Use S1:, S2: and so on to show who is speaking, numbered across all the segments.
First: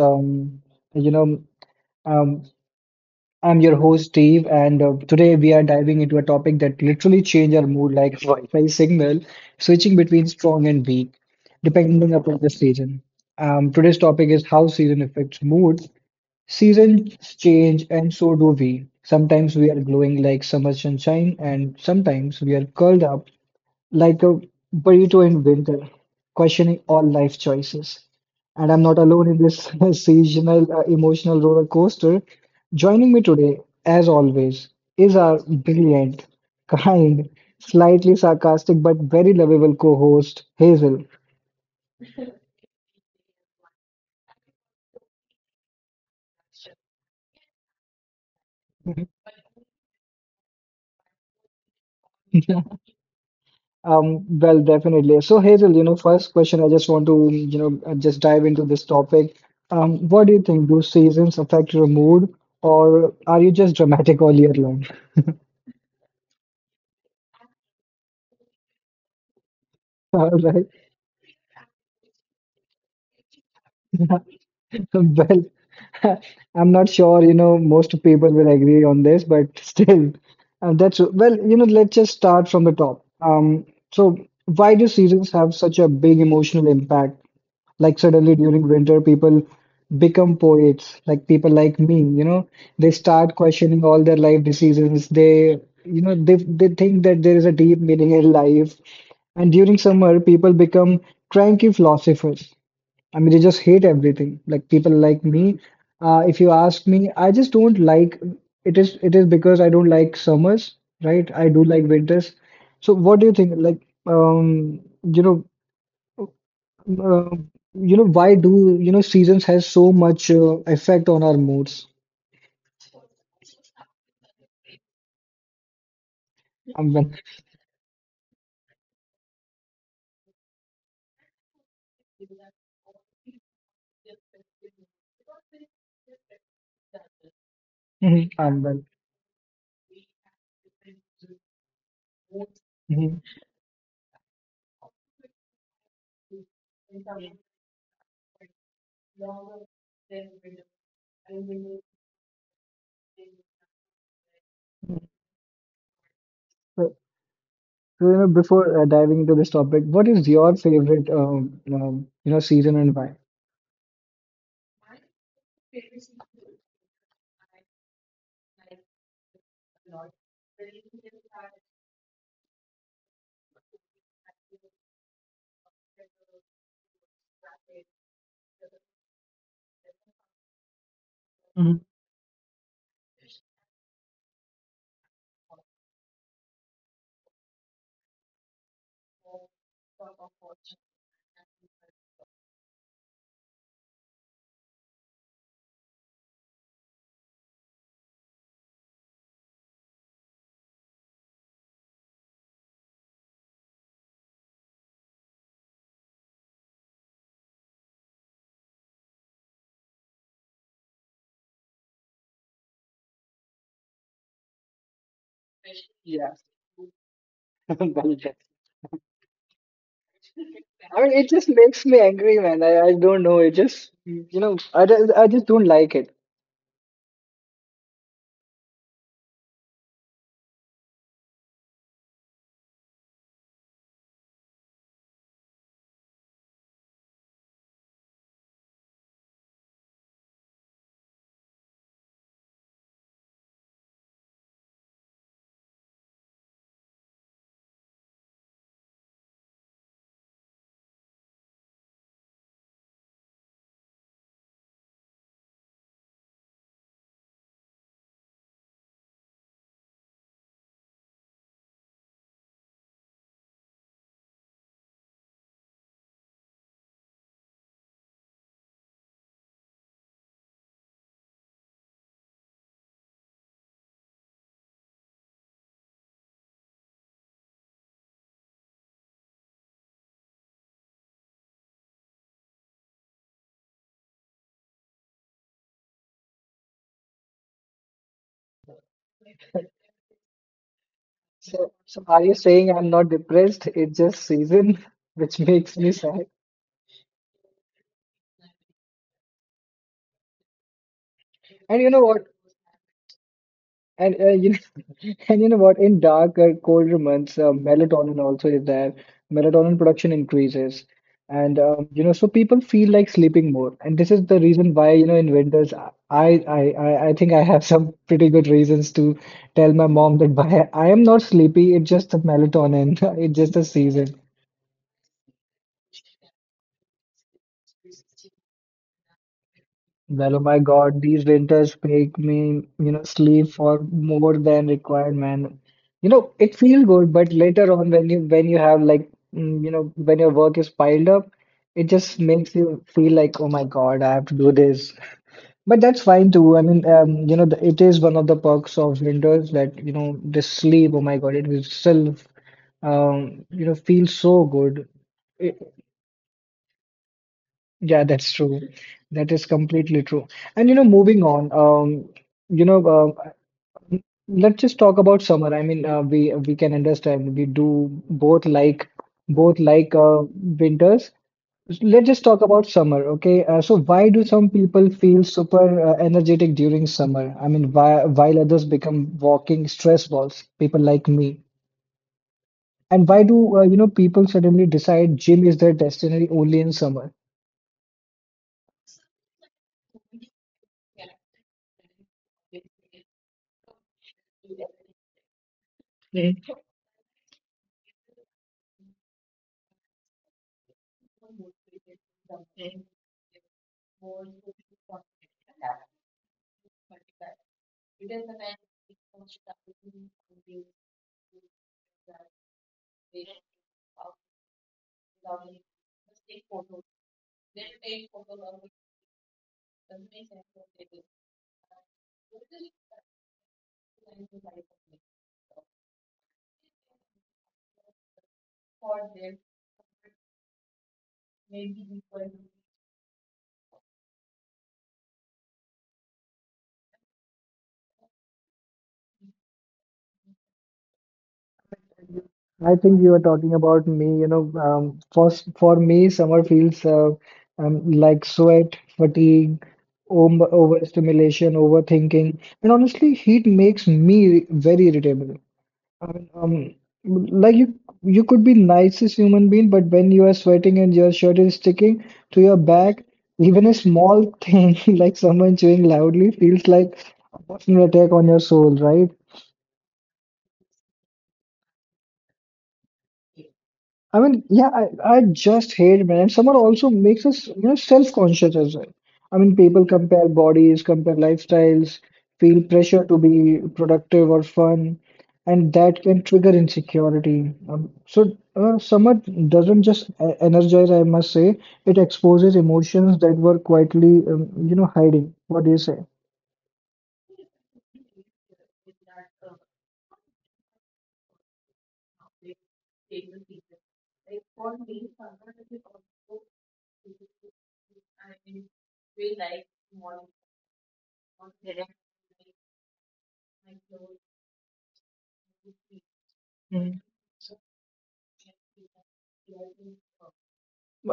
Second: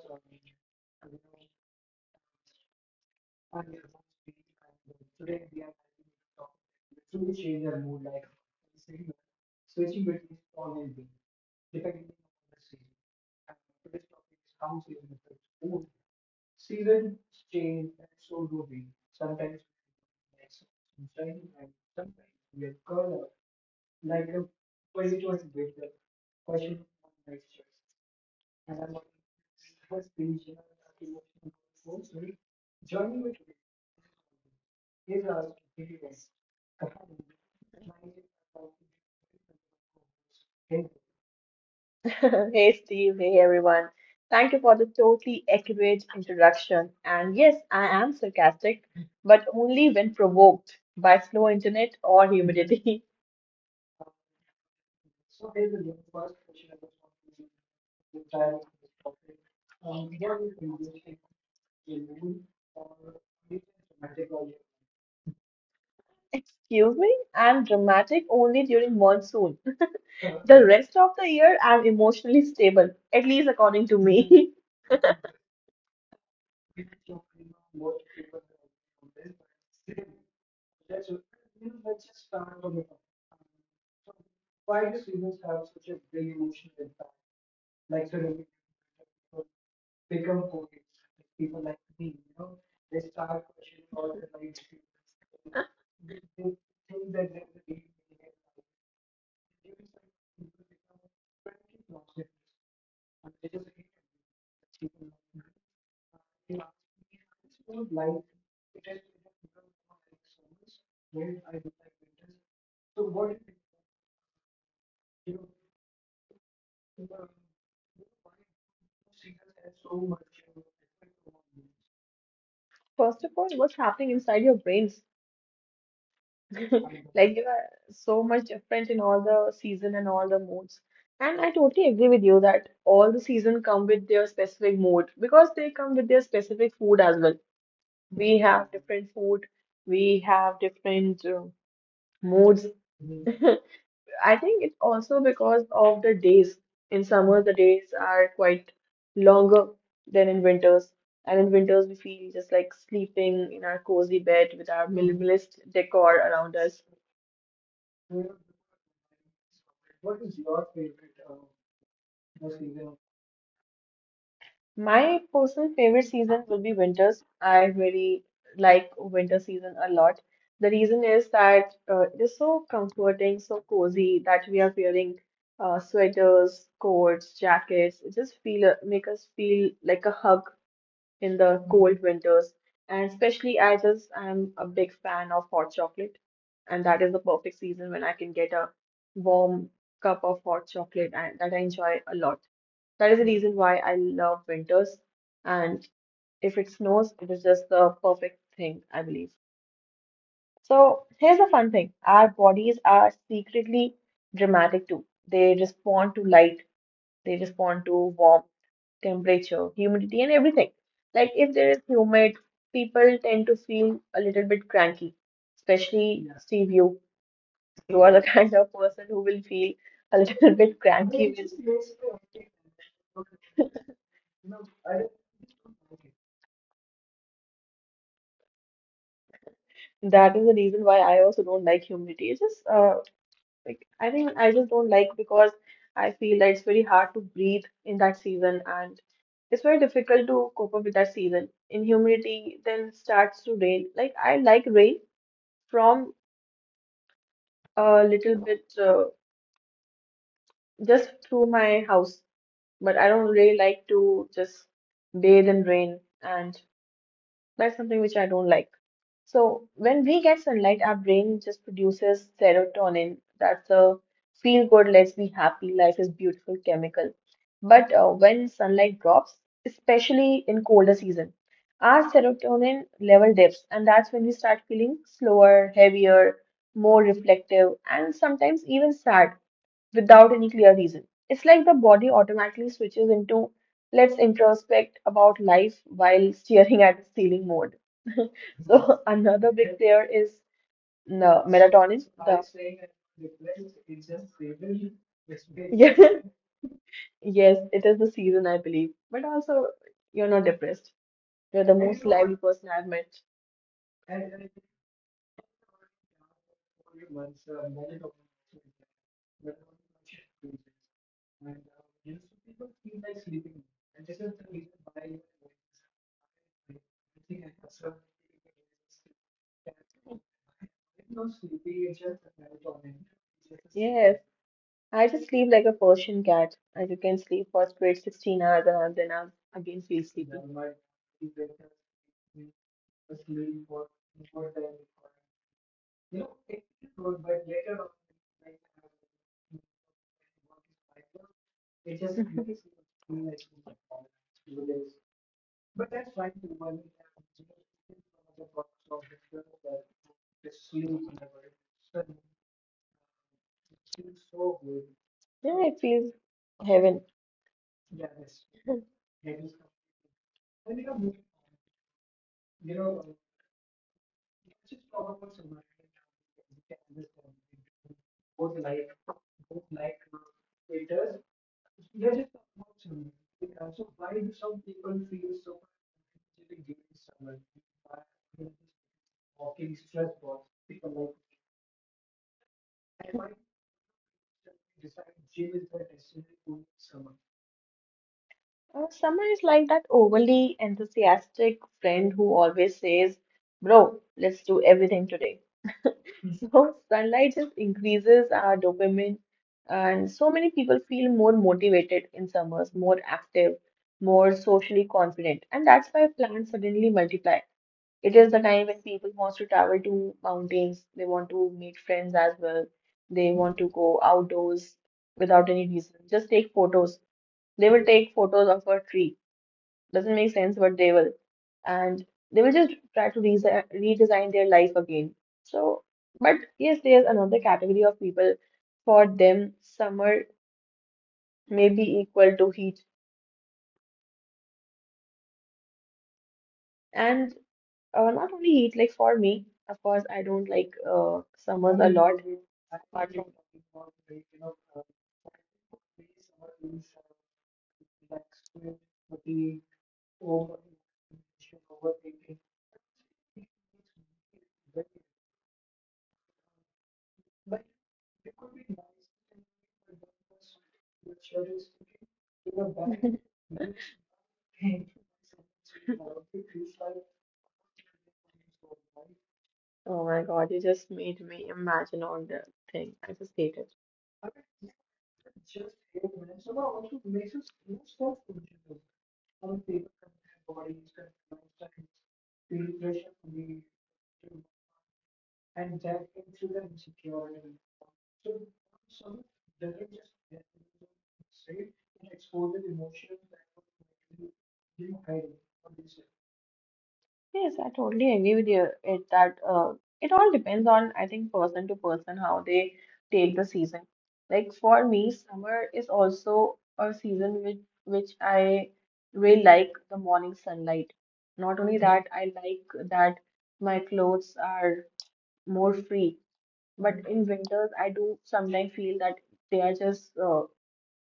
S1: You know, um, I'm your host, Steve, and today we are diving into a topic that literally change our mood like a Wi-Fi signal, switching between strong and weak, depending upon the season. Today's topic is how season affects mood. Seasons change, and so do we. Sometimes we are glowing like summer sunshine, and sometimes we are curled up like a burrito in winter, questioning all life choices. And I'm not alone in this seasonal emotional roller coaster. Joining me today, as always, is our brilliant, kind, slightly sarcastic, but very lovable co host, Hazel.
S2: Hey Steve, hey everyone. Thank you for the totally accurate introduction. And yes, I am sarcastic, but only when provoked by slow internet or humidity.
S1: Definitely. So, Hazel, you know, first question, I just want to, just dive into this topic. What do you think? Do seasons affect your mood, or are you just dramatic all year?
S2: Excuse me, I'm dramatic only during monsoon.
S1: All
S2: The
S1: right.
S2: rest of the year, I'm emotionally stable, at least according to me.
S1: Well, I'm not sure, you know, most people will agree on this, but still, that's well, you know, let's just start from the top. So why do seasons have such a big emotional impact? Like suddenly during winter, people become poets, like people like me, you know, they start questioning all their life decisions. They, you know, they think that there is a deep meaning in life. And during summer, people become cranky philosophers. I mean, they just hate everything. Like people like me, if you ask me, I just don't like it is because I don't like summers, right? I do like winters. So what do you think? Um, you know, uh, why do you know seasons has so much effect on our moods?
S2: First of all, what's happening inside your brain?
S1: I'm well.
S2: Like you are so much different in all the season and all the moods. And I totally agree with you that all the season come with their specific mood because they come with their specific food as well.
S1: Mhm,
S2: We
S1: I'm
S2: have
S1: well.
S2: different food, we have different moods.
S1: Mhm.
S2: I think it's also because of the days. In summer, the days are quite longer than in winters. And in winters, we feel just like sleeping in our cozy bed with our
S1: So,
S2: minimalist decor around us.
S1: so, you know, before diving into this topic, what is your favorite you know season and why?
S2: My personal favorite season will be winters. I really like winter season a lot. The reason is that it is so comforting, so cozy that we are wearing sweaters, coats, jackets. It just feel make us feel like a hug in the
S1: Mhm.
S2: cold winters. And especially, I'm a big fan of hot chocolate, and that is the perfect season when I can get a warm cup of hot chocolate and that I enjoy a lot. That is the reason why I love winters. And if it snows, it is just the perfect thing, I believe. So here's the fun thing. Our bodies are secretly dramatic too. They respond to light, they respond to warmth, temperature, humidity, and everything. Like if there is humid, people tend to feel a little bit cranky, especially.
S1: Yeah.
S2: Yeah. Steve, you. You are the kind of person who will feel a little bit
S1: I mean, it
S2: cranky
S1: just makes me angry, man. I don't know. It just, you know, I just don't like it.
S2: That is the reason why I also don't like humidity. It's just like I think I just don't like because I feel that it's very hard to breathe in that season and it's very difficult to cope up with that season. In humidity, then starts to rain. Like I like rain from a little bit just through my house, but I don't really like to just bathe in rain and that's something which I don't like. So when we get sunlight, our brain just produces serotonin. That's a feel good, let's be happy, life is beautiful chemical. But when sunlight drops, especially in colder season, our serotonin level dips, and that's when we start feeling slower, heavier, more reflective, and sometimes even sad without any clear reason. It's like the body automatically switches into let's introspect about life while staring at the ceiling mode. So another big player is no,
S1: So
S2: melatonin.
S1: are you
S2: The
S1: saying I'm not depressed? It's just season, which makes me
S2: Yeah,
S1: sad.
S2: yes, it is the season, I believe. But also, you're not depressed. You're the
S1: And you know
S2: most
S1: what?
S2: lively person I've met.
S1: And uh, you know, and you know what? In darker, colder months, melatonin also is there. Melatonin production increases, and you know, so people feel like sleeping more. And this is the reason why you know, in winters, I think I have some pretty good reasons to tell my mom that why I am not sleepy. It's just the melatonin. It's just the season.
S2: Yes, I just sleep like a Persian cat. I just can sleep for straight 16 hours and then I again feel sleepy.
S1: Well, oh my God, these winters make
S2: Yeah,
S1: me, you know, sleep for more than required, man. You know, it feels good, but later on when you have like, you know, when your work is piled up, it just makes you feel like, oh my God, I have to do this. But that's fine too. You know, the, it is one of the perks of winters that, you know, the sleep. Oh my God, it will still, you know, feel so good.
S2: it feels heaven.
S1: Yeah, that's true. That is completely true. And you know, moving on, you know, uh, let's just talk about summer. We can understand we do both like winters. Let's just talk about summer, okay? So why do some people feel super energetic during summer? I mean, why while others become walking stress balls, people like me. And why do you know people suddenly decide gym is their destiny only in summer?
S2: Summer is like that overly enthusiastic friend who always says, bro, let's do everything today. So, sunlight just increases our dopamine, and so many people feel more motivated in summers, more active, more socially confident, and that's why plants suddenly multiply. It is the time when people want to travel to mountains, they want to meet friends as well, they want to go outdoors without any reason, just take photos. They will take photos of a tree, doesn't make sense, but they will. And they will just try to redesign their life again. So, but yes, there's another category of people. For them, summer may be equal to heat. And not only heat, like for me, of course, I don't like summers a lot.
S1: I
S2: But
S1: think you are talking about me. For me, summer feels like sweat, fatigue, overstimulation, overthinking, and honestly, heat makes me very irritable. Like you could be nicest human being, but when you are sweating and your shirt is sticking to your back, even a small thing like someone chewing loudly feels like a personal attack on your soul, right?
S2: oh my God, you just made me imagine all the thing. I just hate it.
S1: I mean, yeah, I just hate, man. Summer also makes us, you know, self-conscious as well. I mean, people compare bodies, compare lifestyles, feel pressure to be productive or fun, and that can trigger insecurity. Summer doesn't just energize, I must say, it exposes emotions that were quietly, you know, hiding. What do you say?
S2: Yes, I totally agree with you. It all depends on, I think, person to person how they take the season. Like for me, summer is also a season which I really like the morning sunlight. Not only that, I like that my clothes are more free. But
S1: Mm.
S2: in winters, I do sometimes feel that they are just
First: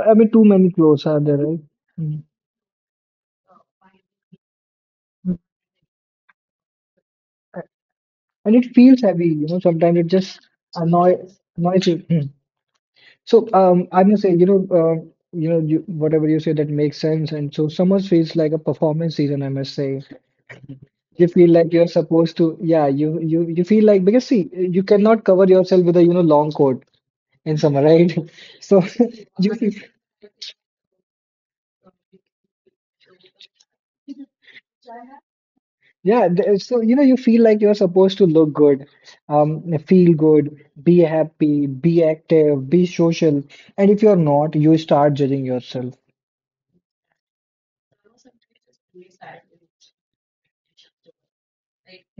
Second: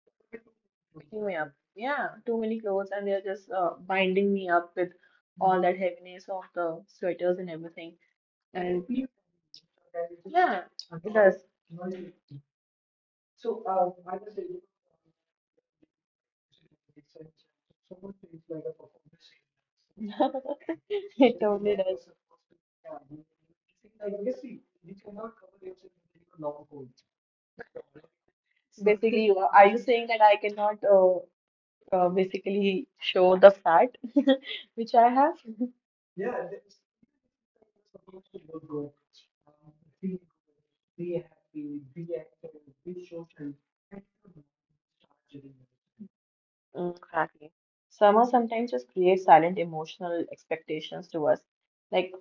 S1: I mean, too many clothes are
S2: picking me
S1: there,
S2: up.
S1: right?
S2: Yeah,
S1: Mm.
S2: too many clothes, and they are just binding me up with all that heaviness of the sweaters and everything.
S1: And it
S2: And
S1: feels heavy, you know, sometimes it just
S2: yeah, it
S1: annoy
S2: does.
S1: annoys you. Hmm. So I must say, you know, you know, you, whatever you say that makes sense. And so summer feels like a performance season, I must say. You
S2: It
S1: feel like
S2: totally
S1: you're
S2: does.
S1: supposed to, yeah, you feel like because see, you cannot cover yourself with a you know long coat in summer, right? So
S2: Basically, you
S1: you
S2: are
S1: feel,
S2: you saying that I cannot basically show the fat which I have?
S1: yeah, so you know, you feel like you're supposed to look good, um, feel good, be happy, be active, be social. And if you're not, you start judging yourself.
S2: Mm. Exactly. Summer sometimes just creates silent emotional expectations to us. Like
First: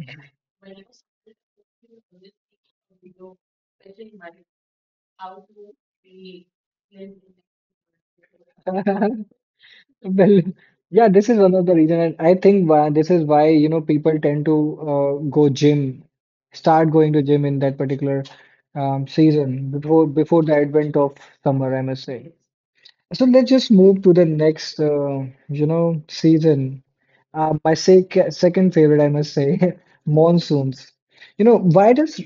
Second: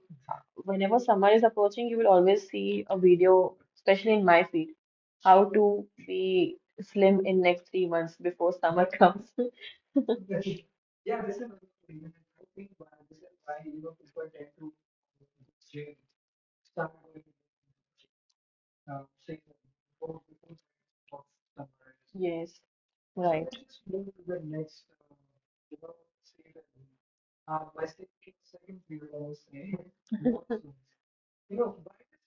S2: whenever summer is approaching, you will always see a video, especially in my feed, how to be slim in next 3 months before summer comes.
S1: Well, yeah, this is one of the reason, and I think why this is why you know people tend to go gym, start going to gym in that particular season before the advent of summer, I must say.
S2: Yes.
S1: So let's
S2: Right.
S1: just move to the next, season. My second favorite, I must say, monsoons. You know, why does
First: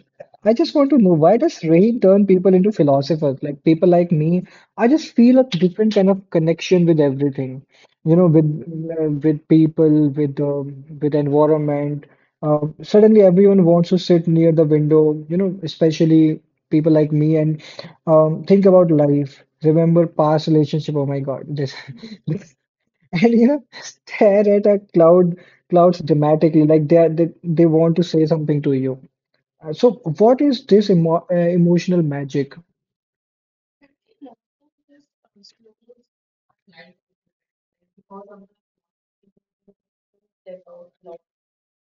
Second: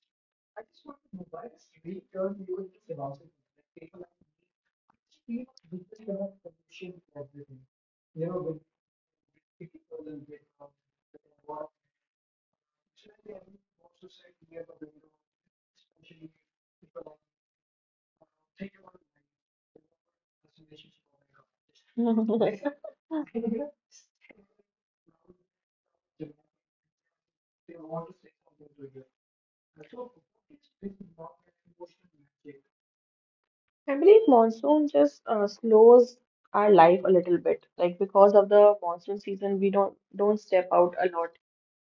S1: I just want to know why does rain turn people into philosophers? Like people like me, I just feel a different kind of connection with everything. You know, with people, with environment. Suddenly, everyone wants to sit near the window. You know, especially people like me and think about life, remember past relationship. Oh my God, this and you know, stare at a cloud, clouds dramatically, like they want to say something to you. So, what is this emotional magic?
S2: I believe monsoon just slows our life a little bit. Like because of the monsoon season, we don't step out a lot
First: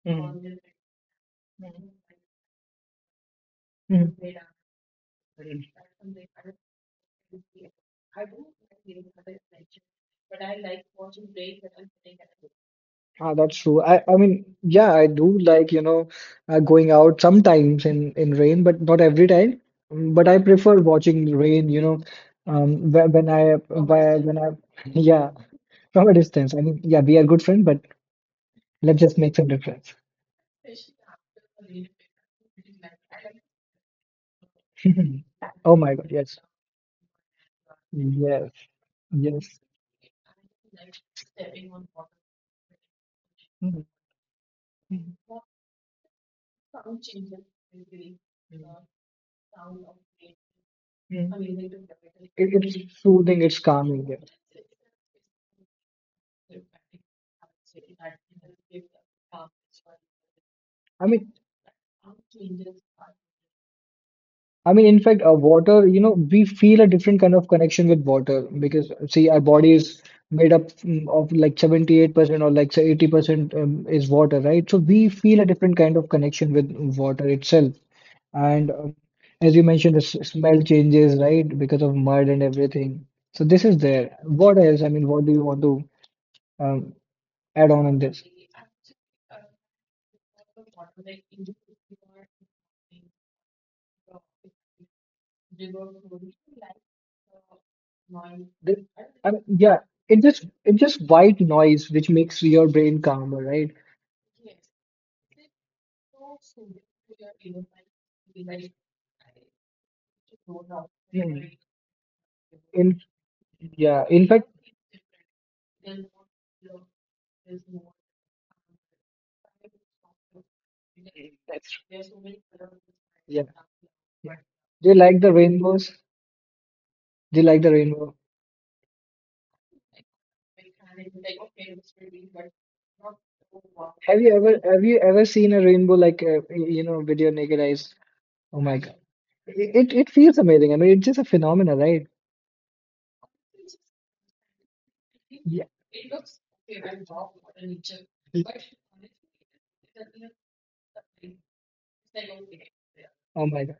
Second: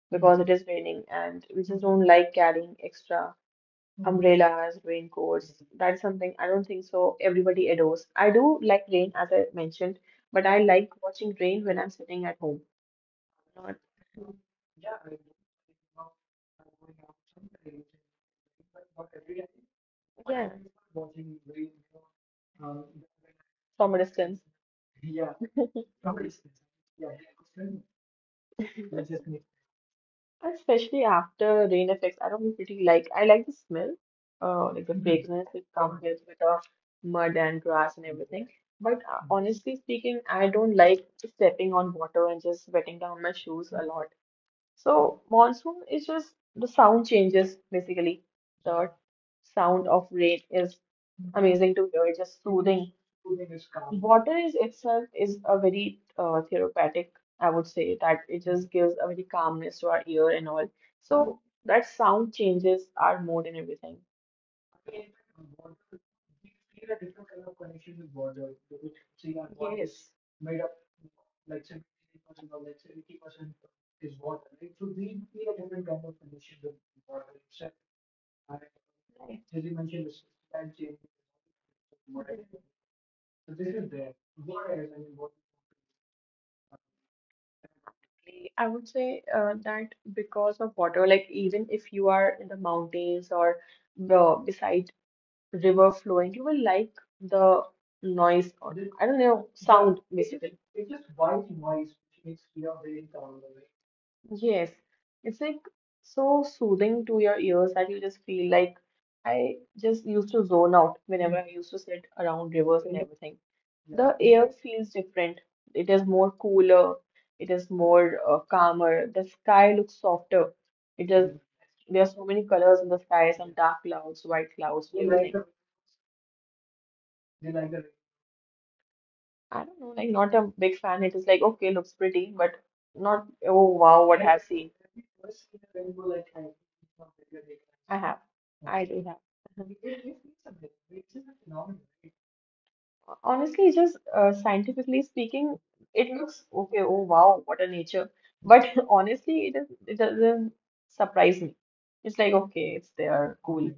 S2: because it is raining, and we just don't like carrying extra
S1: Mhm.
S2: umbrellas, raincoats. That's something I don't think so everybody adores. I do like rain, as I mentioned, but I like watching rain when I'm sitting at home
S1: Ah, that's true. I mean, yeah, I do like, you know, going out sometimes in rain, but not every time. Mm, but I prefer watching rain, you know, um, whe- when I,
S2: from a
S1: whe- when
S2: distance.
S1: I, yeah. From a distance. I mean, yeah, we are good friends, but let's just make some difference.
S2: Especially after rain effects, I don't pretty like. I like the smell, like the fragrance it
S1: Oh my
S2: comes
S1: God,
S2: with
S1: yes.
S2: the mud and grass and everything.
S1: Yes,
S2: But
S1: yes.
S2: honestly speaking, I don't like stepping on water and just wetting down my shoes
S1: Mhm,
S2: a lot.
S1: mhm,
S2: So monsoon is just the sound changes basically.
S1: mhm,
S2: The sound of rain is amazing
S1: mhm.
S2: to hear, just
S1: It, it's
S2: soothing.
S1: soothing, it's calming.
S2: Water
S1: Yeah.
S2: is itself is a very therapeutic, I would say, that it just gives a very calmness to our ear and all.
S1: I mean,
S2: So that sound changes our mood and everything.
S1: I mean, in fact, water, you know, we feel a different kind of connection with water
S2: Right.
S1: because, see, our body is made up of like 78% or like say 80% is water, right? So we feel a different kind of connection with water itself. And As you mentioned, the smell changes, right, because of mud and everything. So this is there. What else? I mean, what do you want to um, add on this?
S2: I would say that because of water, like even if you are in the mountains or the beside river flowing. You will like the noise
S1: This,
S2: or I don't
S1: I mean,
S2: know
S1: yeah,
S2: sound
S1: it just
S2: basically.
S1: it's just white noise which makes your brain calmer, right?
S2: Yes, it's like so soothing to your ears that you just feel like I just used to zone out whenever
S1: Mm.
S2: I used to sit around rivers
S1: In
S2: and everything.
S1: Yeah,
S2: The
S1: in fact,
S2: air feels different. It is more cooler. It is more calmer. The sky looks softer. It is
S1: that's
S2: There are so many colors in the sky,
S1: yeah.
S2: some dark clouds, white
S1: They
S2: clouds,
S1: like the
S2: everything.
S1: rainbows. They like the rainbow.
S2: I don't know, like not a big fan. It is like okay, looks pretty, but not oh wow, what have
S1: Have you ever seen a rainbow like
S2: you?
S1: you know with your naked eyes?
S2: I have,
S1: Oh my
S2: I
S1: God,
S2: do have.
S1: it feels amazing. I mean, it's just a phenomena, right?
S2: Honestly, just scientifically speaking,
S1: Yeah.
S2: it looks okay. Oh wow, what a nature! But honestly, it doesn't surprise me. It's like okay, it's there,
S1: Oh my
S2: cool.
S1: God.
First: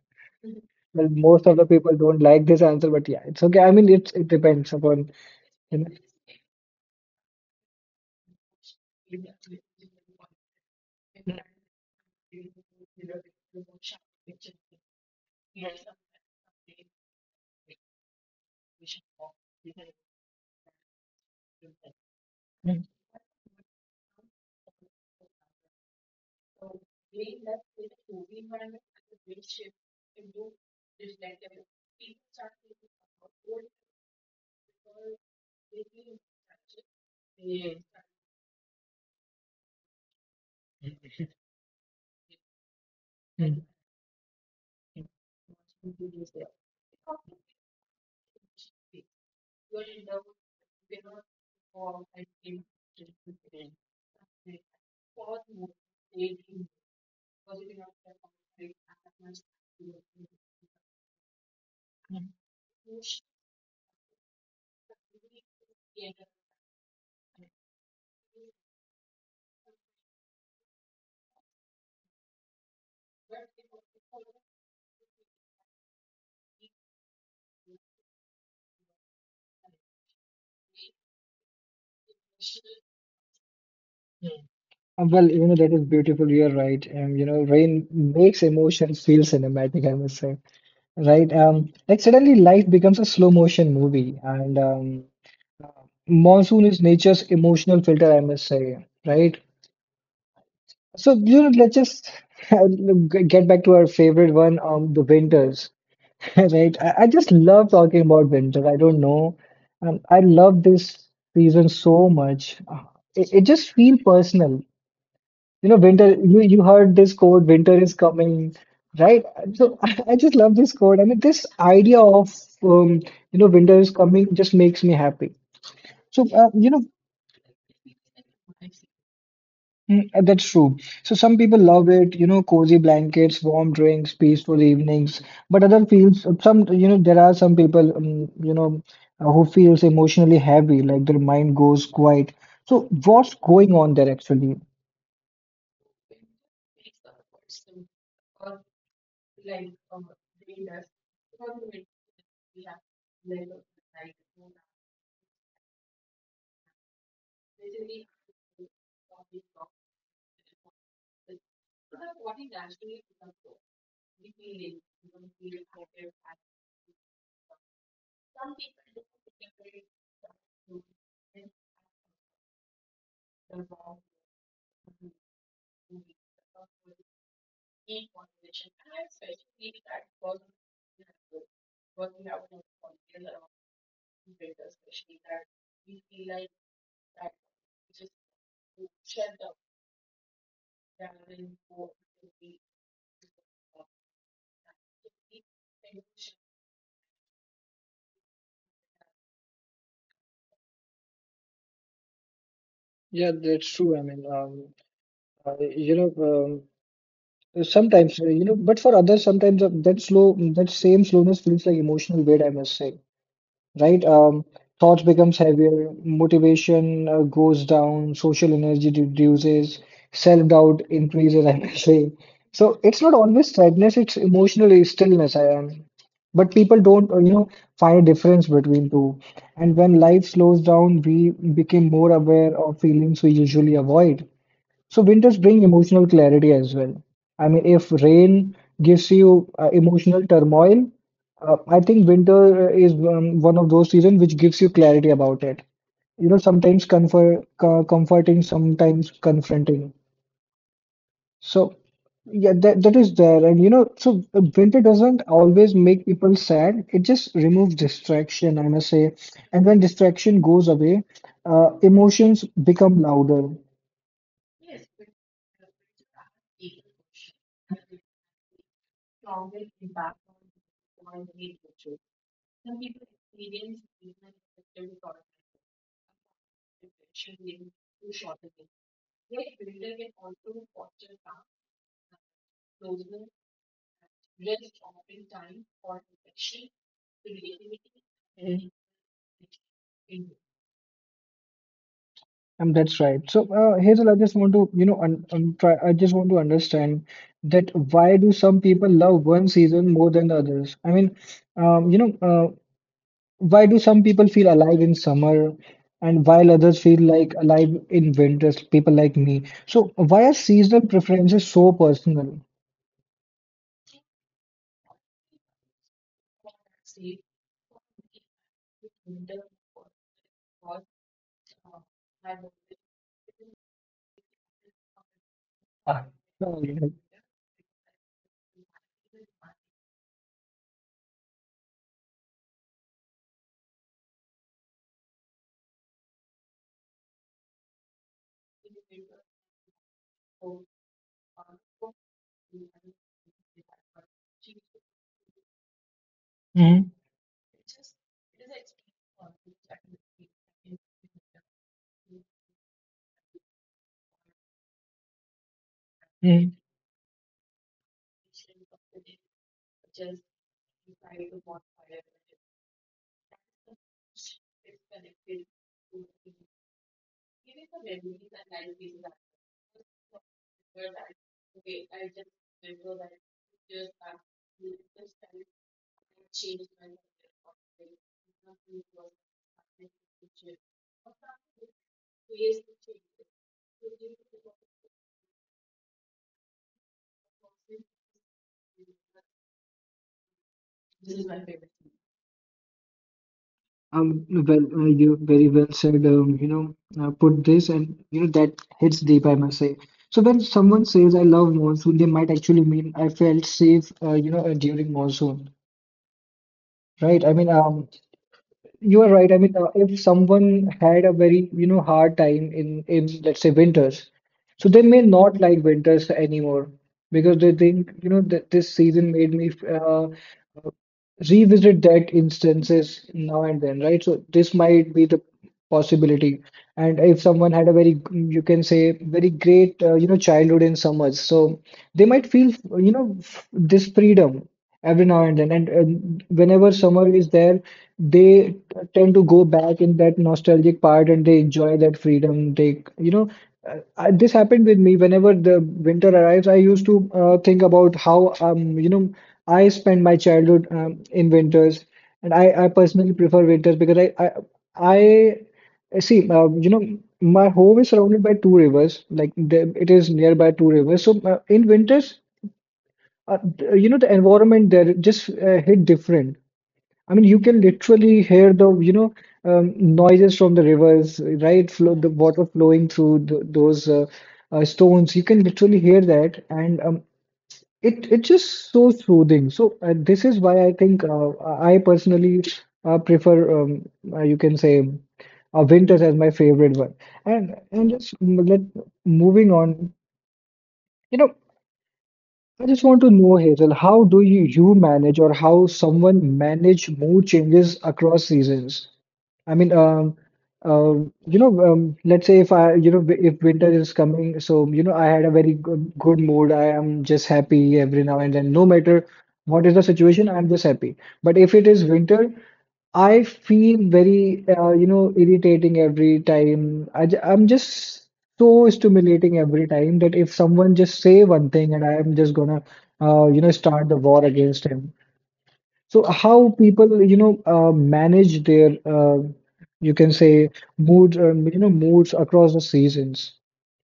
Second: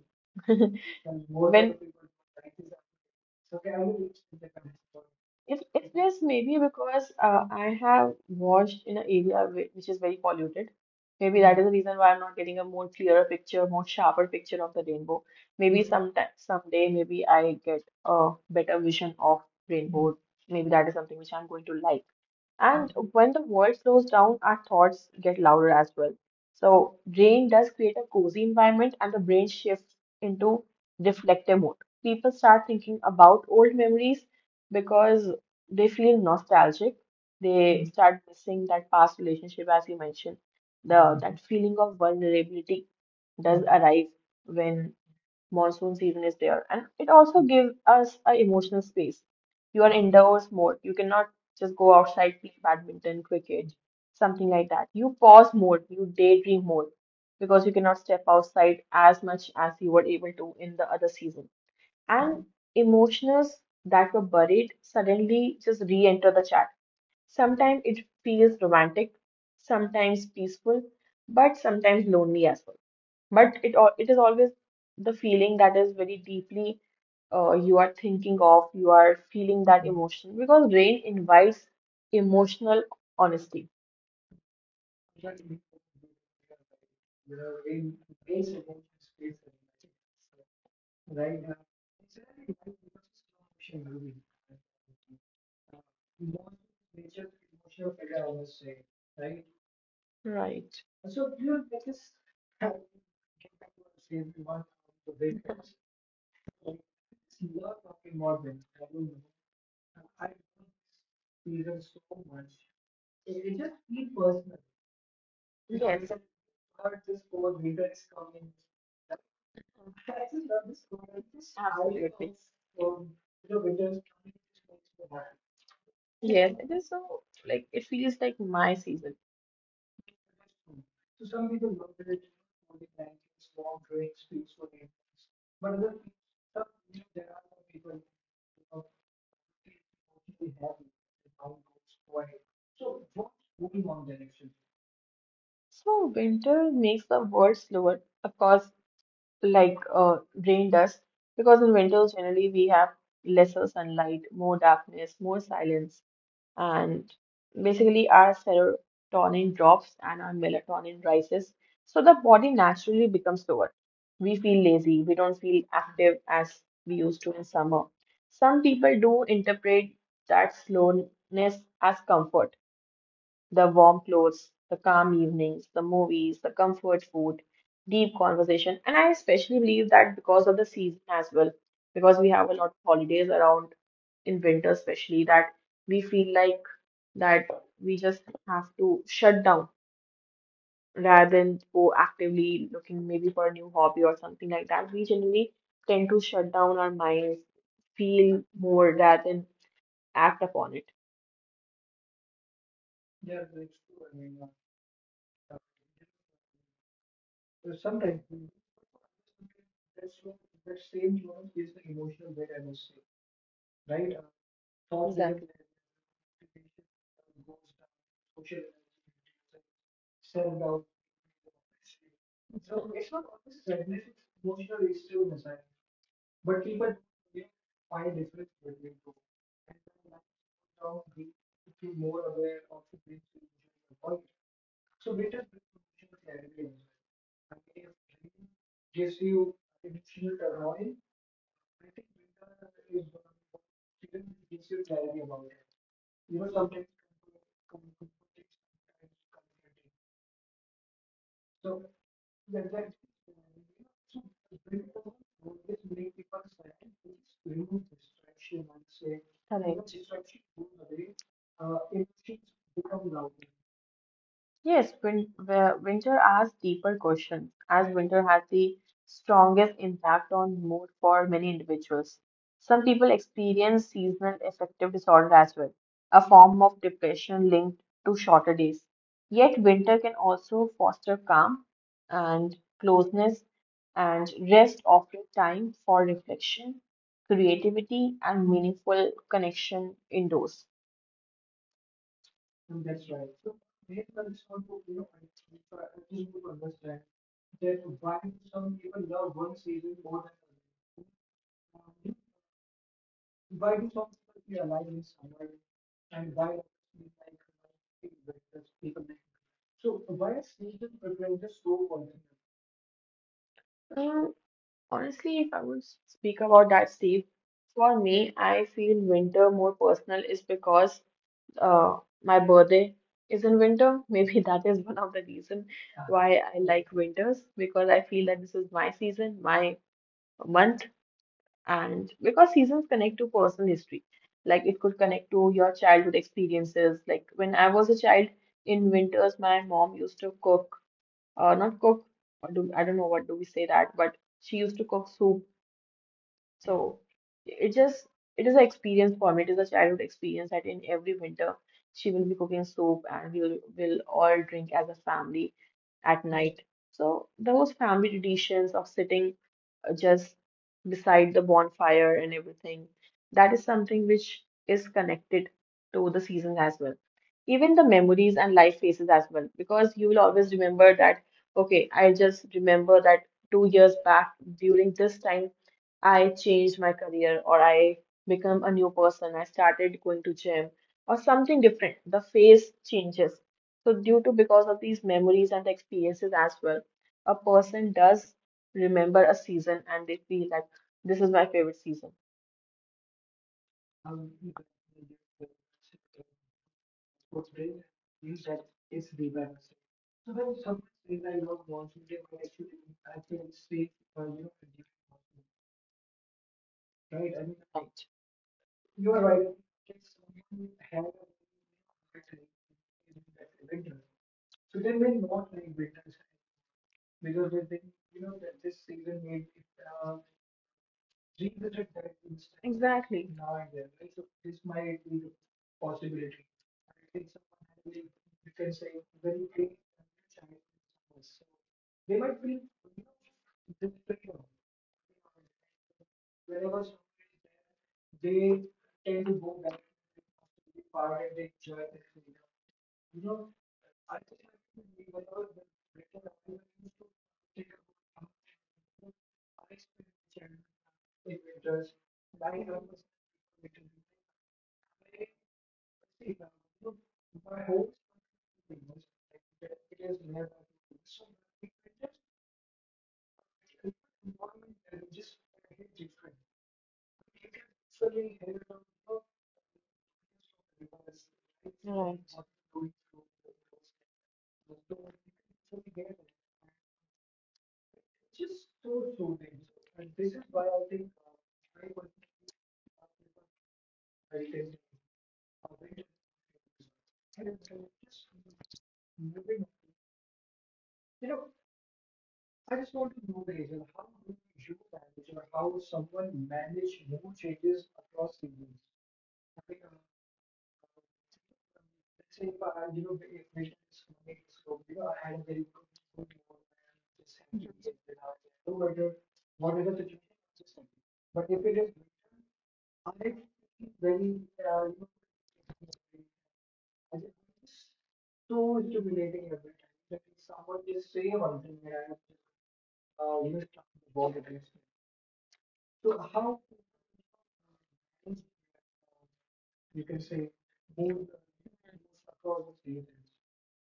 S1: Well, most of the
S2: When
S1: people don't like this answer, but yeah, it's okay. I mean, it depends upon
S2: It,
S1: you know.
S2: it is maybe because I have washed in an area which is very polluted. Maybe that is the reason why I'm not getting a more clearer picture, more sharper picture of the rainbow. Maybe sometime, someday, maybe I get a better vision of rainbow. Maybe that is something which I'm going to like.
S1: Mm,
S2: And when the world slows down, our thoughts get louder as well. So, rain does create a cozy environment and the brain shifts into reflective mode. People start thinking about old memories because they feel nostalgic. They start missing that past relationship, as you mentioned. The that feeling of vulnerability
S1: mm.
S2: does arrive when monsoon season is there, and it also gives us a emotional space. You are indoors more, you cannot just go outside play badminton, cricket, something like that. You pause more, you daydream more because you cannot step outside as much as you were able to in the other season. And emotions that were buried suddenly just re-enter the chat. Sometimes it feels romantic, sometimes peaceful, but sometimes lonely as well. But it is always the feeling that is very deeply you are thinking of, you are feeling that emotion because rain invites emotional honesty.
S1: Well, you know, that is beautiful. You're right. You know, rain makes emotions feel cinematic, I must say. Right? Like suddenly life becomes a slow motion movie, and monsoon is nature's emotional filter, I must say. Right?
S2: Right.
S1: So, you know, let's just get back to our favorite one, the winters. Right. I just love talking about winter. I don't know. I love this season so much. It, it just feels personal. You know, winter,
S2: Yes.
S1: you heard this quote, winter is coming, right? So I just love this quote. I mean, this idea
S2: Absolutely.
S1: of, um, you know, winter is coming just makes me happy. So, uh,
S2: Yes,
S1: you
S2: it
S1: know,
S2: is so like it feels like my season.
S1: Mm, that's true. So some people love it, you know, cozy blankets, warm drinks, peaceful evenings. But other feels you know, there are some people, who feels emotionally heavy, like their mind goes quiet. So what's going on there actually?
S2: So winter makes the world slower. Of course, like rain dust because in winters generally we have lesser sunlight, more darkness, more silence, and basically our serotonin drops and our melatonin rises. So the body naturally becomes slower. We feel lazy, we don't feel active as we used to in summer. Some people do interpret that slowness as comfort. The warm clothes, the calm evenings, the movies, the comfort food, deep conversation. And I especially believe that because of the season as well, because we have a lot of holidays around in winter, especially that we feel like that we just have to shut down rather than go actively looking maybe for a new hobby or something like that. We generally tend to shut down our minds, feel more rather than act upon it.
S1: Yeah, that's true. Uh, you know, Sometimes, but for others, sometimes that slow, that same slowness feels like emotional weight, I must say. Right? Thoughts becomes heavier,
S2: Exactly.
S1: motivation goes down, social energy reduces, self-doubt increases, I may say. So it's not always sadness, it's emotional stillness. I am. But people don't, you know, find a difference between two. And when life slows down, we become more aware of feelings we usually avoid. So winters bring emotional clarity as well. I mean, if rain gives you emotional turmoil, I think winter is one of those seasons which gives you clarity about it. You know, sometimes comfort, comforting, sometimes confronting. So yeah, that is there. And you know, so winter doesn't always make people sad. It just removes distraction, I must say. And when distraction goes away,
S2: Correct.
S1: emotions become louder.
S2: Yes, winter asks deeper questions, as winter has the strongest impact on mood for many individuals. Some people experience seasonal affective disorder as well, a form of depression linked to shorter days. Yet, winter can also foster calm and closeness and rest, offering time for reflection, creativity, and meaningful connection indoors.
S1: That's right. So, Hazel, I just want to, you know, un try. I just want to understand that why do some people love one season more than the others? I mean, um, you know, uh, why do some people feel alive in summer, and while others feel like alive in winters? People like me. So, why are seasonal preferences so personal?
S2: Mm, Honestly, if I would speak about that, Steve, for me, I feel winter more personal is because uh, my birthday is in winter. Maybe that is one of the reason
S1: Ah,
S2: why I
S1: sorry.
S2: like winters because I feel that this is my season, my month, and because seasons connect to personal history. Like it could connect to your childhood experiences. Like when I was a child in winters, my mom used to cook, not cook, or do, I don't know what do we say that, but she used to cook soup
S1: Mhm,
S2: so it just it is an experience for me. It is a childhood experience that in every winter she will be cooking soup and we will all drink as a family at
S1: mhm.
S2: night. So those family traditions of sitting just beside the bonfire and everything, that is something which is connected to the seasons as well. Even the memories and life phases as well, because you will always remember that, okay, I just remember that 2 years back during this time I changed my career or I become a new person. I started going to gym or something different. The phase changes. So due to because of these memories and experiences as well, a person does remember a season and they feel like this is my favorite season.
S1: Well, you very well said, put this and, you know, that hits deep, I must say. So when someone says I love monsoon, they might actually mean I felt safe, during monsoon, right? I mean, you are right. I mean, if someone had a very, you know, hard time in, let's say, winters, so they may not like winters anymore because they think, you know, that this season made me, revisit that instances
S2: Exactly.
S1: now and then, right? So this might be the possibility. And if someone had a very, you can say, very great, you know, childhood in summers, so they might feel, you know, this freedom every now and then. And whenever summer is there, they t- tend to go back in that nostalgic part and they enjoy that freedom. They, you know, this happened with me. Whenever the winter arrives, I used to think about how, you know. I spent my childhood in winters, and I personally prefer winters because I, I see you know my home is surrounded by two rivers like there, it is nearby two rivers. So in winters, you know the environment there just hit different. I mean you can literally hear the you know noises from the rivers, right? Flow the
S2: Right.
S1: water flowing through th those stones. You can literally hear that, and it it's just so soothing. So this is why I think I personally prefer you can say winters as my favorite one. And just m- let Moving on. You know, I just want to know, Hazel, how do you manage or how someone manage mood changes across seasons? I mean, let's say if I, you know, if winter is coming, so, you know, I had a good mood. I am just happy every now and then. No matter what is the situation, I'm just happy. But if it is winter, I feel very, you know, irritating every time. Am just so stimulating every time that if someone just say one thing and I am just gonna, you know, start the war against him. So how people, you know, manage their, you can say, mood, moods across the seasons,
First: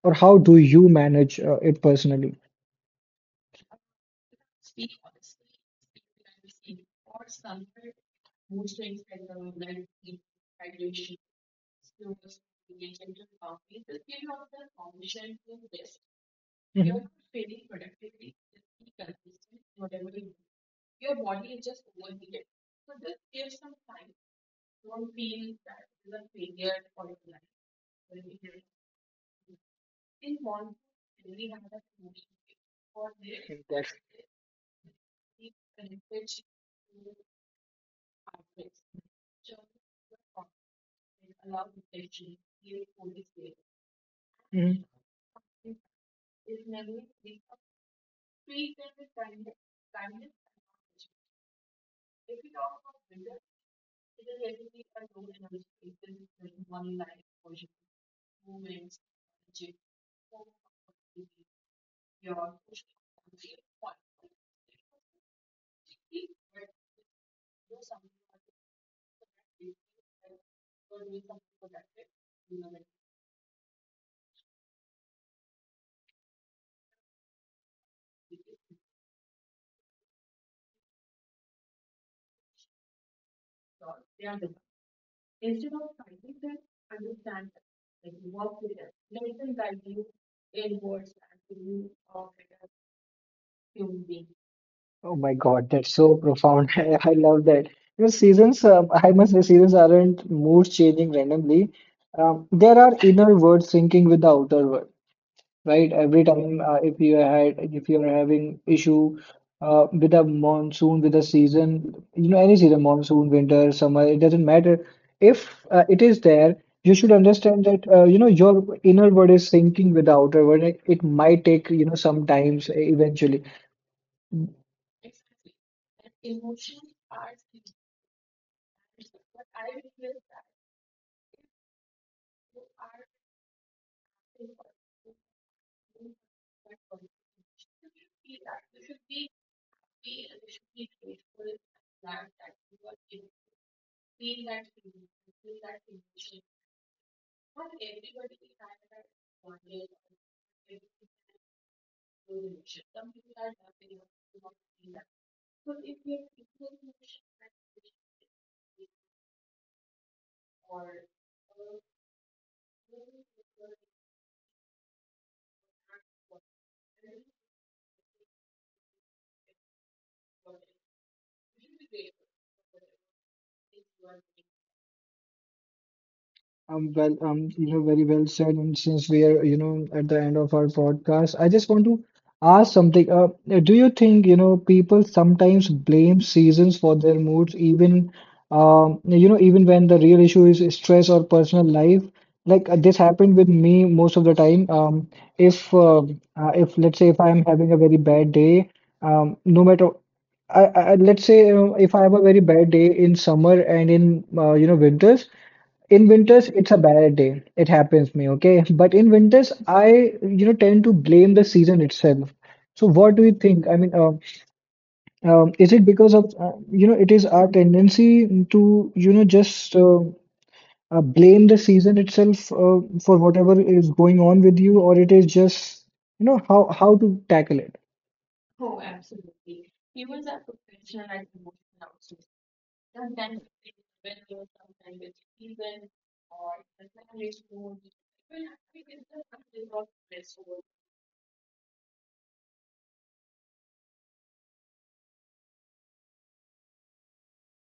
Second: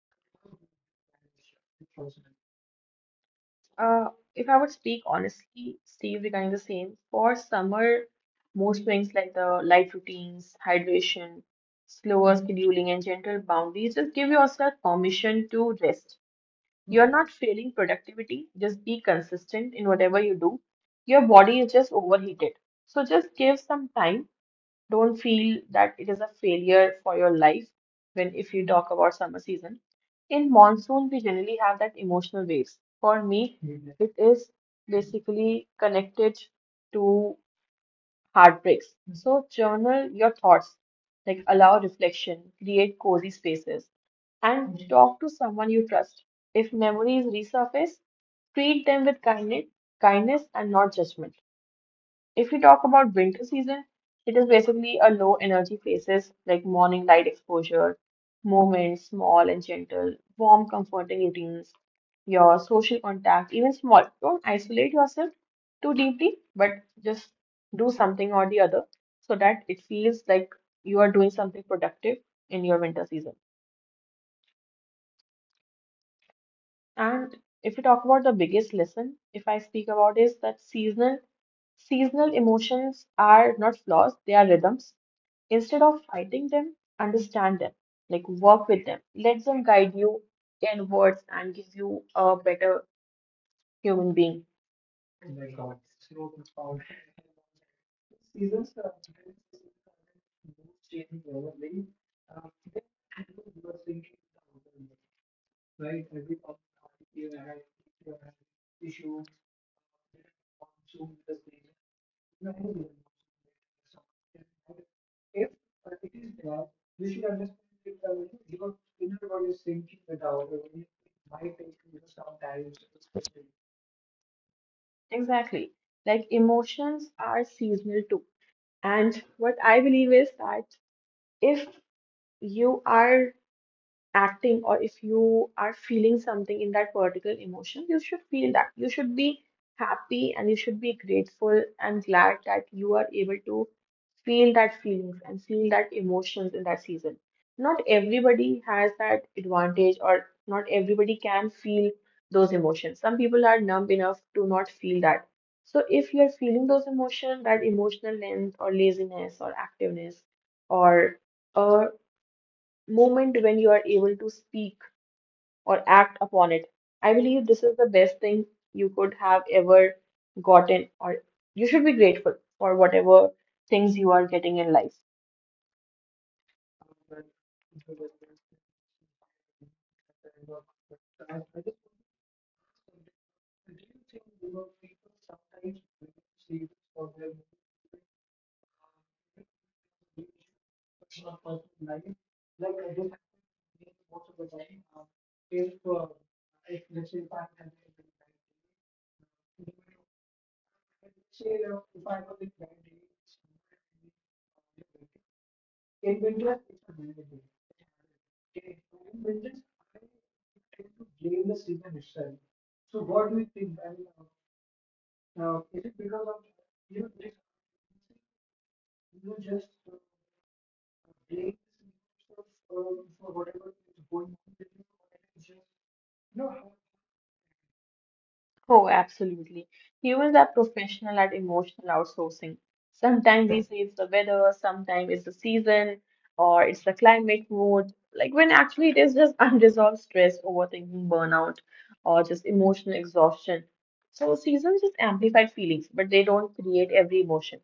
S1: or how do you manage it personally?
S2: Uh, if I would speak honestly, Steve, regarding the same, for summer, most things like the light routines, hydration, slower scheduling, and gentle boundaries just give yourself permission to rest.
S1: Mhm.
S2: You're not failing productivity, just be consistent in whatever you do. Your body is just overheated. So just give some time. Don't feel that it is a failure for your life when if you talk about summer season. In monsoon, we generally have that emotional waves. For me,
S1: That's
S2: Mhm. it is basically connected to heartbreaks. So journal your thoughts, like allow reflection, create cozy spaces, and
S1: Mhm.
S2: Mhm. talk to someone you trust. If memories resurface, treat them with kindness, kindness and not judgment. If we talk about winter season, it is basically a low energy phases like morning light exposure, movement, small and gentle, warm, comforting routines, your social contact, even small. Don't isolate yourself too deeply, but just do something or the other so that it feels like you are doing something productive in your winter season. And if we talk about the biggest lesson, if I speak about is that seasonal emotions are not flaws, they are rhythms. Instead of fighting them, understand them, like work with them, let them guide you inwards and give you a better human being.
S1: Oh my God, that's so profound. I love that. Your seasons, I must say, seasons aren't moods changing randomly. There are inner words syncing with the outer world. Right? Every time if you had if you are having issue with a monsoon, with a season, you know, any season, monsoon, winter, summer, it doesn't matter. If it is there, you should understand that you know your inner word is syncing with the outer word. It might take you know sometimes eventually.
S2: Exactly. Like emotions are seasonal too. And what I believe is that if you are acting or if you are feeling something in that particular emotion, you should feel that. You should be happy and you should be grateful and glad that you are able to feel that feelings and feel that emotions in that season. Not everybody has that advantage, or not everybody can feel those emotions. Some people are numb enough to not feel that. So, if you're feeling those emotions, that emotional length, or laziness, or activeness, or uh, moment when you are able to speak or act upon it. I believe this is the best thing you could have ever gotten, or you should be grateful for whatever things you are getting in life.
S1: Well, you know, very well said. And since we are, you know, at the end of our podcast, I just want to ask something. Do you think, you know, people sometimes blame seasons for their moods, even, you know, even when the real issue is stress or personal life? Like this happened with me most of the time. If, if let's say if I'm having a very bad day, no matter I let's say if I have a very bad day in summer and in you know winters. In winters, it's a bad day. It happens to me, okay? But in winters, I, you know, tend to blame the season itself. So what do you think? I mean, is it because of, you know, it is our tendency to, you know, just blame the season itself for whatever is going on with you, or it is just, you know, how to tackle it?
S2: Oh, absolutely. Humans are professional at emotional outsourcing. Sometimes we say it's the weather, sometimes it's the season, or it's the climate mood. Like when actually it is just unresolved stress, overthinking, burnout, or just emotional exhaustion. So seasons just amplify feelings, but they don't create every emotion.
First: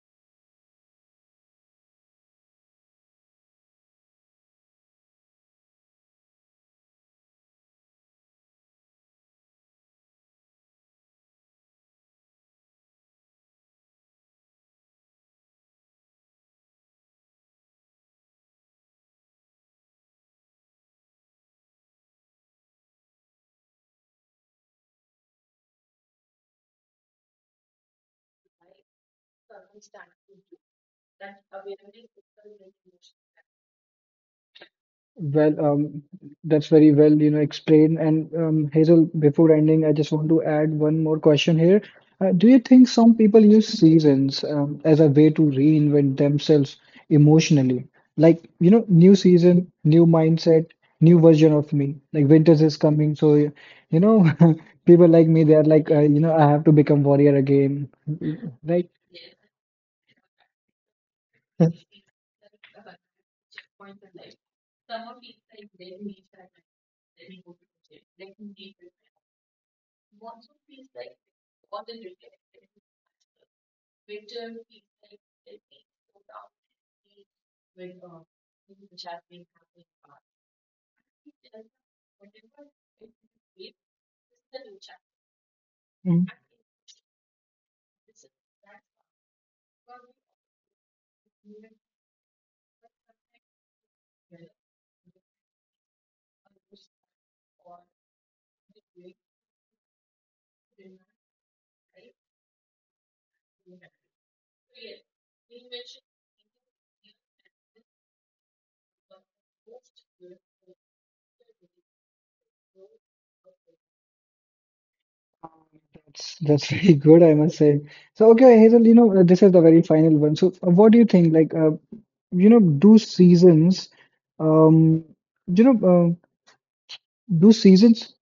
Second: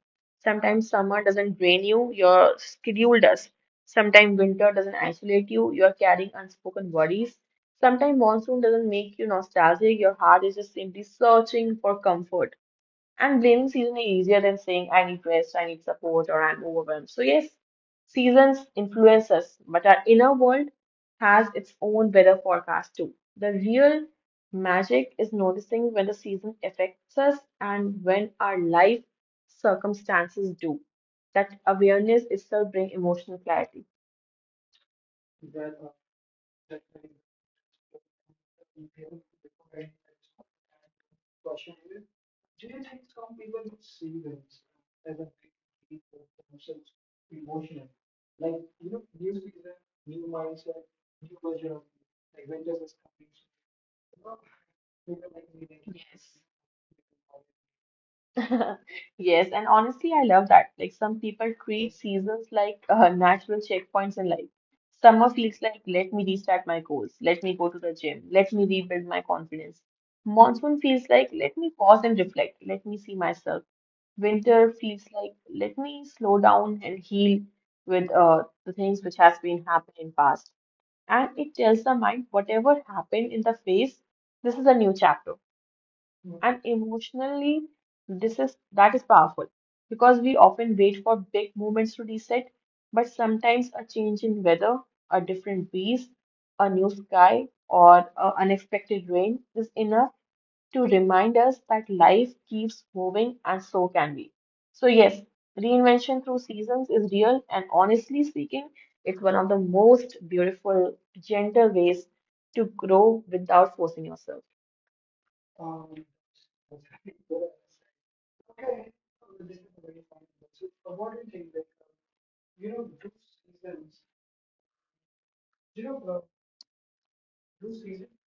S2: Sometimes summer doesn't drain you, your schedule does. Sometimes winter doesn't isolate you, you're carrying unspoken worries. Sometimes monsoon doesn't make you nostalgic, your heart is just simply searching for comfort. And blaming season is easier than saying, I need rest, I need support, or I'm overwhelmed. So, yes, seasons influence us, but our inner world has its own weather forecast too. The real magic is noticing when the season affects us and when our life circumstances do. That awareness itself brings emotional clarity.
S1: Well, that's very well, you know, explained. And Hazel, before ending, I just want to add one more question here. Do you think some people use seasons as a way to reinvent themselves emotionally? Like, you know, new season, new mindset, new version of me. Like, winters is coming, so you know, people like me, they're like, you
S2: Yes.
S1: know, I have to become warrior again, right?
S2: Yes, and honestly, I love that. Like some people treat seasons like natural checkpoints in life. Summer feels like, let me restart my goals, let me go to the gym, let me rebuild my confidence. Monsoon feels like, let me pause and reflect, let me see myself. Winter feels like, let me slow down and heal with the things which has been happening in past. And it tells the mind, whatever happened in the phase, this is a new chapter. Mm-hmm. And emotionally, this is that is powerful because we often wait for big moments to reset, but sometimes a change in weather, a different breeze, a new sky, or an unexpected rain is enough to remind us that life keeps moving and so can we. So yes, reinvention through seasons is real and honestly speaking, it's one of the most beautiful, gentle ways to grow without forcing yourself.
S1: That's very good, I must say. So, okay, Hazel, you know, this is the very final one. So, what do you think? Like, you know, do seasons, um, you know, do seasons,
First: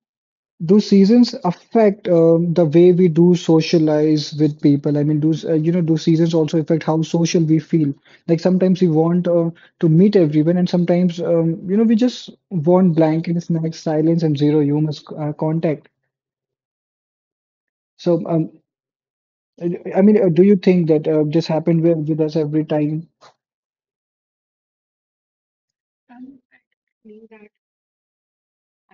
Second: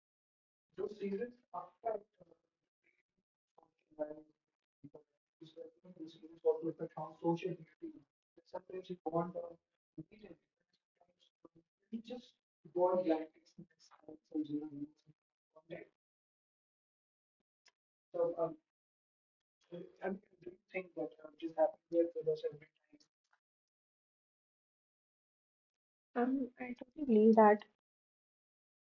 S1: do seasons affect the way we do socialize with people? I mean, you know, do seasons also affect how social we feel? Like, sometimes we want to meet everyone, and sometimes, you know, we just want blanket snacks, silence, and zero human contact. So, I mean, do you think that this happened with us every time?
S2: And I totally believe that.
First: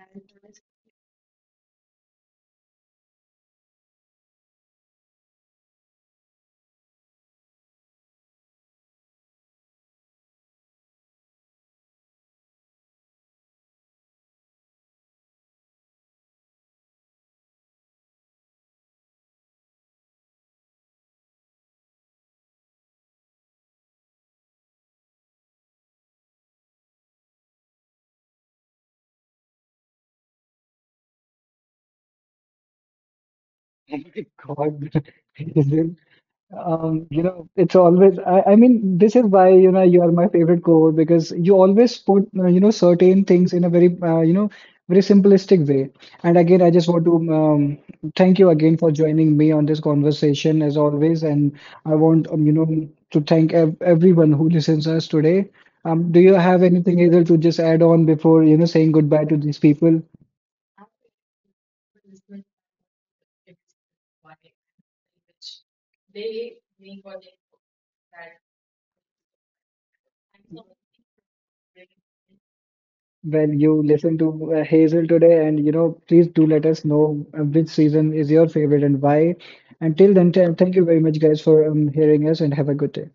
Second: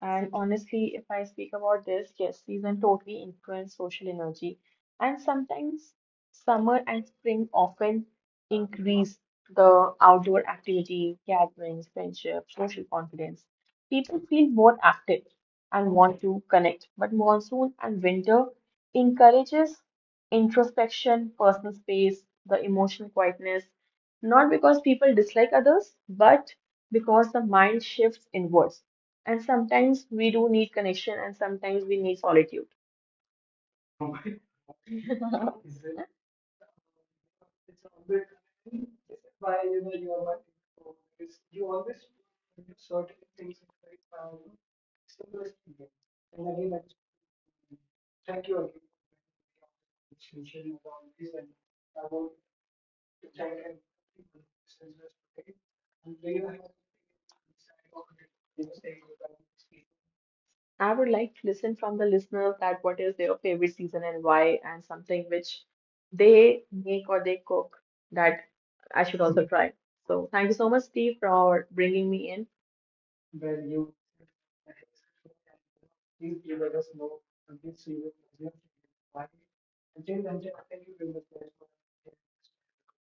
S2: And honestly, if I speak about this, yes, season totally influence social energy. And sometimes summer and spring often increase the outdoor activity, gatherings, friendship, social confidence. People feel more active and want to connect. But monsoon and winter encourages introspection, personal space, the emotional quietness. Not because people dislike others, but because the mind shifts inwards and sometimes we do need connection and sometimes we need solitude.
S1: Oh my God. Is it- You know, it's always, I mean, this is why, you know, you are my favorite cohort because you always put, you know, certain things in a very, you know, very simplistic way. And again, I just want to thank you again for joining me on this conversation as always. And I want, you know, to thank ev everyone who listens us today. Do you have anything, Hazel, to just add on before, you know, saying goodbye to these people?
S2: I would like to listen from the listeners that what is their favorite season and why, and something which they make or they cook that I should also try. So thank you so much, Steve, for bringing me in.
S1: Well, you listened to Hazel today, and you know, please do let us know which season is your favorite and why. Until then, thank you very much, guys, for hearing us, and have a good day.